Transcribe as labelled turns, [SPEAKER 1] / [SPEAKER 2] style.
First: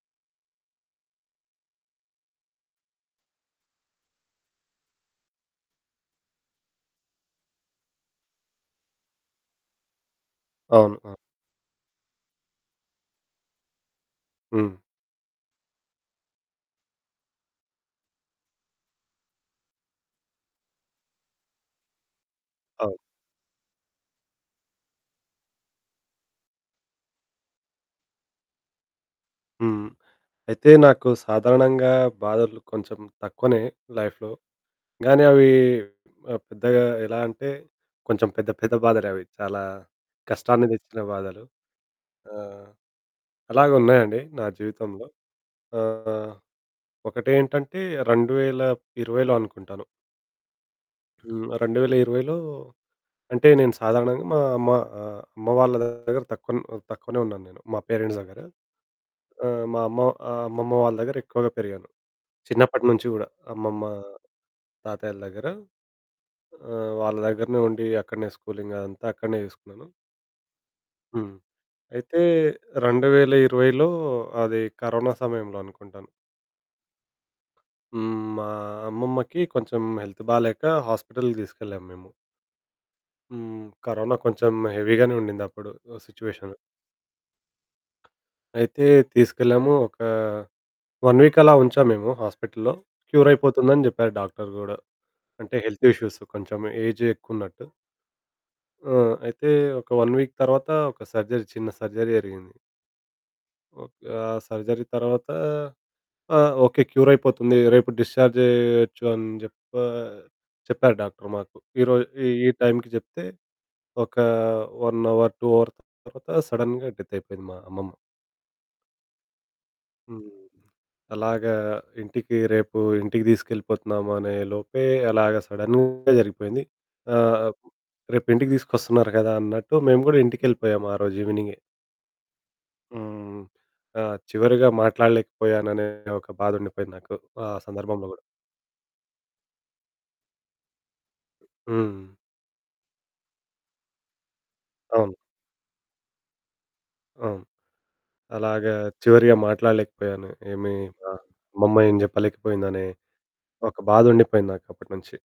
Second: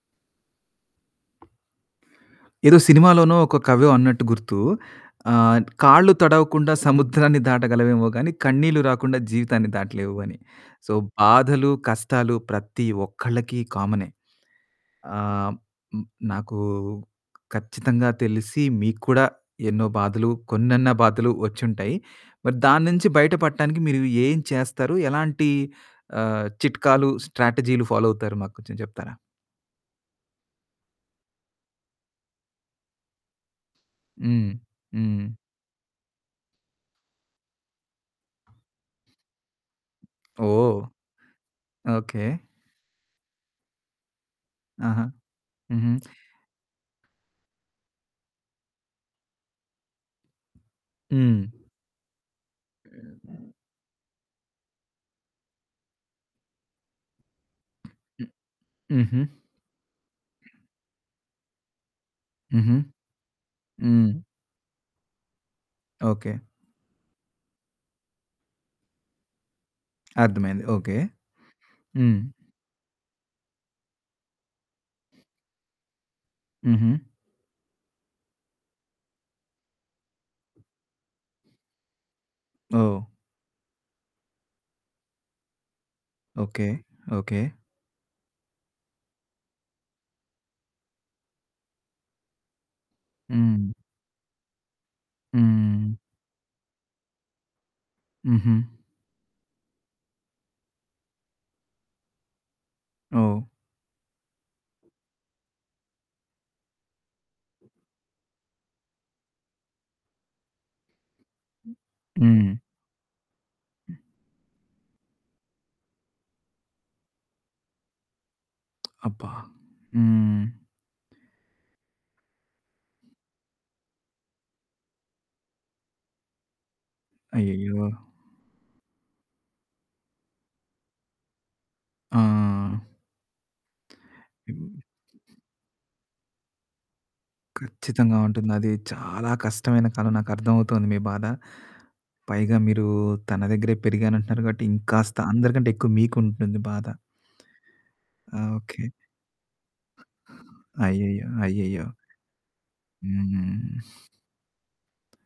[SPEAKER 1] ఏదో సినిమాలోనో, ఒక కవో అన్నట్టు గుర్తు ఆహ్, కాళ్ళు తడవకుండా సముద్రాన్ని దాటగలవేమో గాని కన్నీళ్లు రాకుండా జీవితాన్ని దాటలేవు అని. సో,
[SPEAKER 2] అవును. అ!
[SPEAKER 1] బాధలు కష్టాలు ప్రతి ఒక్కలకి కామనే.
[SPEAKER 2] హ్మ్.
[SPEAKER 1] ఆహ్, నాకు ఖచ్చితంగా తెలిసి మీకు కూడా ఎన్నో బాధలు, కొన్నన్న బాధలు వచ్చుంటాయి. మరి దాని
[SPEAKER 2] అవును.
[SPEAKER 1] నుంచి బయట పడటానికి మీరు ఏం చేస్తారు ఎలాంటి ఆహ్, చిట్కాలు, స్ట్రాటజీలు ఫాలో అవుతారు మాకు కొంచెం చెప్తారా?
[SPEAKER 2] హ్మ్, అయితే నాకు సాధారణంగా బాధలు కొంచెం తక్కువనే లైఫ్‌లో
[SPEAKER 1] హ్మ్,
[SPEAKER 2] గానీ
[SPEAKER 1] హ్మ్.
[SPEAKER 2] అవి ఆహ్, పెద్దగా ఎలా అంటే కొంచెం పెద్ద పెద్ద బాధలు అవి. చాలా కష్టాన్ని
[SPEAKER 1] ఓహ్!
[SPEAKER 2] తెచ్చిన బాధలు.
[SPEAKER 1] ఓకె.
[SPEAKER 2] ఆహ్, అలాగే ఉన్నాయండి నా
[SPEAKER 1] ఆహా!
[SPEAKER 2] జీవితంలో
[SPEAKER 1] హుహు.
[SPEAKER 2] ఆహ్, ఒకటేంటంటే 2020లో అనుకుంటాను.
[SPEAKER 1] హ్మ్.
[SPEAKER 2] హ్మ్, 2020లో అంటే నేను సాధారణంగా మా అమ్మ ఆహ్, అమ్మ వాళ్ళ దగ్గర తక్కువ తక్కువనే ఉన్నాను, నేను మా పేరెంట్స్
[SPEAKER 1] హ్మ్.
[SPEAKER 2] దగ్గర.
[SPEAKER 1] హుహు.
[SPEAKER 2] ఆహ్, మా అమ్మ అమ్మమ్మ వాళ్ళ దగ్గర ఎక్కువగా పెరిగాను.
[SPEAKER 1] హుహు.
[SPEAKER 2] చిన్నప్పటి నుంచి కూడా అమ్మమ్మ,
[SPEAKER 1] హ్మ్.
[SPEAKER 2] తాతయ్యల దగ్గర
[SPEAKER 1] ఓకె.
[SPEAKER 2] ఆహ్, వాళ్ళ దగ్గరనే ఉండి అక్కడనే స్కూలింగ్ అదంతా అక్కడనే చేసుకున్నాను.
[SPEAKER 1] అర్థమైంది ఓకె.
[SPEAKER 2] హ్మ్.
[SPEAKER 1] హ్మ్.
[SPEAKER 2] అయితే 2020లో అది కరోనా సమయంలో అనుకుంటాను.
[SPEAKER 1] హుహు.
[SPEAKER 2] హ్మ్. మా అమ్మమ్మకి కొంచెం హెల్త్ బాలేక హాస్పిటల్‌కి తీసుకెళ్ళాం మేము.
[SPEAKER 1] ఓహ్!
[SPEAKER 2] హ్మ్. కరోనా కొంచెం హెవీ గానే ఉండింది అప్పుడు సిట్యుయేషను.
[SPEAKER 1] ఓకె. ఓకె.
[SPEAKER 2] అయితే తీసుకెళ్ళాము ఒక 1 వీక్ అలా ఉంచాం మేము హాస్పిటల్లో క్యూర్
[SPEAKER 1] హ్మ్.
[SPEAKER 2] అయిపోతుందని చెప్పారు డాక్టరు కూడా అంటే హెల్త్
[SPEAKER 1] హ్మ్.
[SPEAKER 2] ఇష్యూస్ కొంచెం ఏజ్ ఎక్కువ ఉన్నట్టు.
[SPEAKER 1] హుహు.
[SPEAKER 2] ఆ! అయితే ఒక 1 వీక్ తర్వాత ఒక సర్జరీ చిన్న సర్జరీ జరిగింది.
[SPEAKER 1] ఓహ్!
[SPEAKER 2] ఒక్ ఆ సర్జరీ తర్వాత ఆహ్, ఓకె క్యూర్ అయిపోతుంది రేపు డిశ్చార్జ్ చేయొచ్చు అని చెప్ప చెప్పారు డాక్టర్ మాకు. ఈ రోజు ఈ
[SPEAKER 1] హ్మ్.
[SPEAKER 2] టైంకి చెప్తే,
[SPEAKER 1] హ్మ్.
[SPEAKER 2] ఒక 1 అవర్ 2 అవర్ తర్వాత సడెన్‌గా డెత్ అయిపోయింది మా అమ్మమ్మ.
[SPEAKER 1] అబ్బా!
[SPEAKER 2] హ్మ్.
[SPEAKER 1] హ్మ్.
[SPEAKER 2] అలాగా ఇంటికి రేపు, ఇంటికి తీసుకెళ్ళిపోతున్నాము అనే లోపే అలాగా సడెన్‌గా జరిగిపోయింది. ఆహ్,
[SPEAKER 1] అయ్యయ్యో!
[SPEAKER 2] రేపు ఇంటికి తీసుకొస్తున్నారు కదా! అన్నట్టు మేము కూడా ఇంటికి వెళ్ళిపోయాము ఆరోజు ఈవెనింగె.
[SPEAKER 1] ఆ!
[SPEAKER 2] హ్మ్. ఆహ్, చివరిగా
[SPEAKER 1] హ్మ్.
[SPEAKER 2] మాట్లాడలేకపోయాననే ఒక బాధ ఉండిపోయింది నాకు ఆ సందర్భంలో
[SPEAKER 1] ఖచ్చితంగా
[SPEAKER 2] గూడా.
[SPEAKER 1] ఉంటుంది. అది చాలా కష్టమైన కాలం నాకు అర్థమవుతుంది మీ బాధ.
[SPEAKER 2] హ్మ్.
[SPEAKER 1] పైగా మీరు తన దగ్గరే పెరిగాను అంటున్నారు కాబట్టి
[SPEAKER 2] అవును.
[SPEAKER 1] ఇంకాస్త అందరికంటే ఎక్కువ మీకు ఉంటుంది బాధ.
[SPEAKER 2] అవును.
[SPEAKER 1] ఆ!
[SPEAKER 2] అలాగ,
[SPEAKER 1] ఓకె.
[SPEAKER 2] చివరిగా మాట్లాడలేకపోయాను ఏమి అ
[SPEAKER 1] అయ్యయ్యో!
[SPEAKER 2] అమ్మమ్మ
[SPEAKER 1] అయ్యయ్యో!
[SPEAKER 2] ఏం చెప్పలేకపోయింది అనే ఒక
[SPEAKER 1] హ్మ్.
[SPEAKER 2] బాధ ఉండిపోయింది నాకు అప్పటి నుంచి.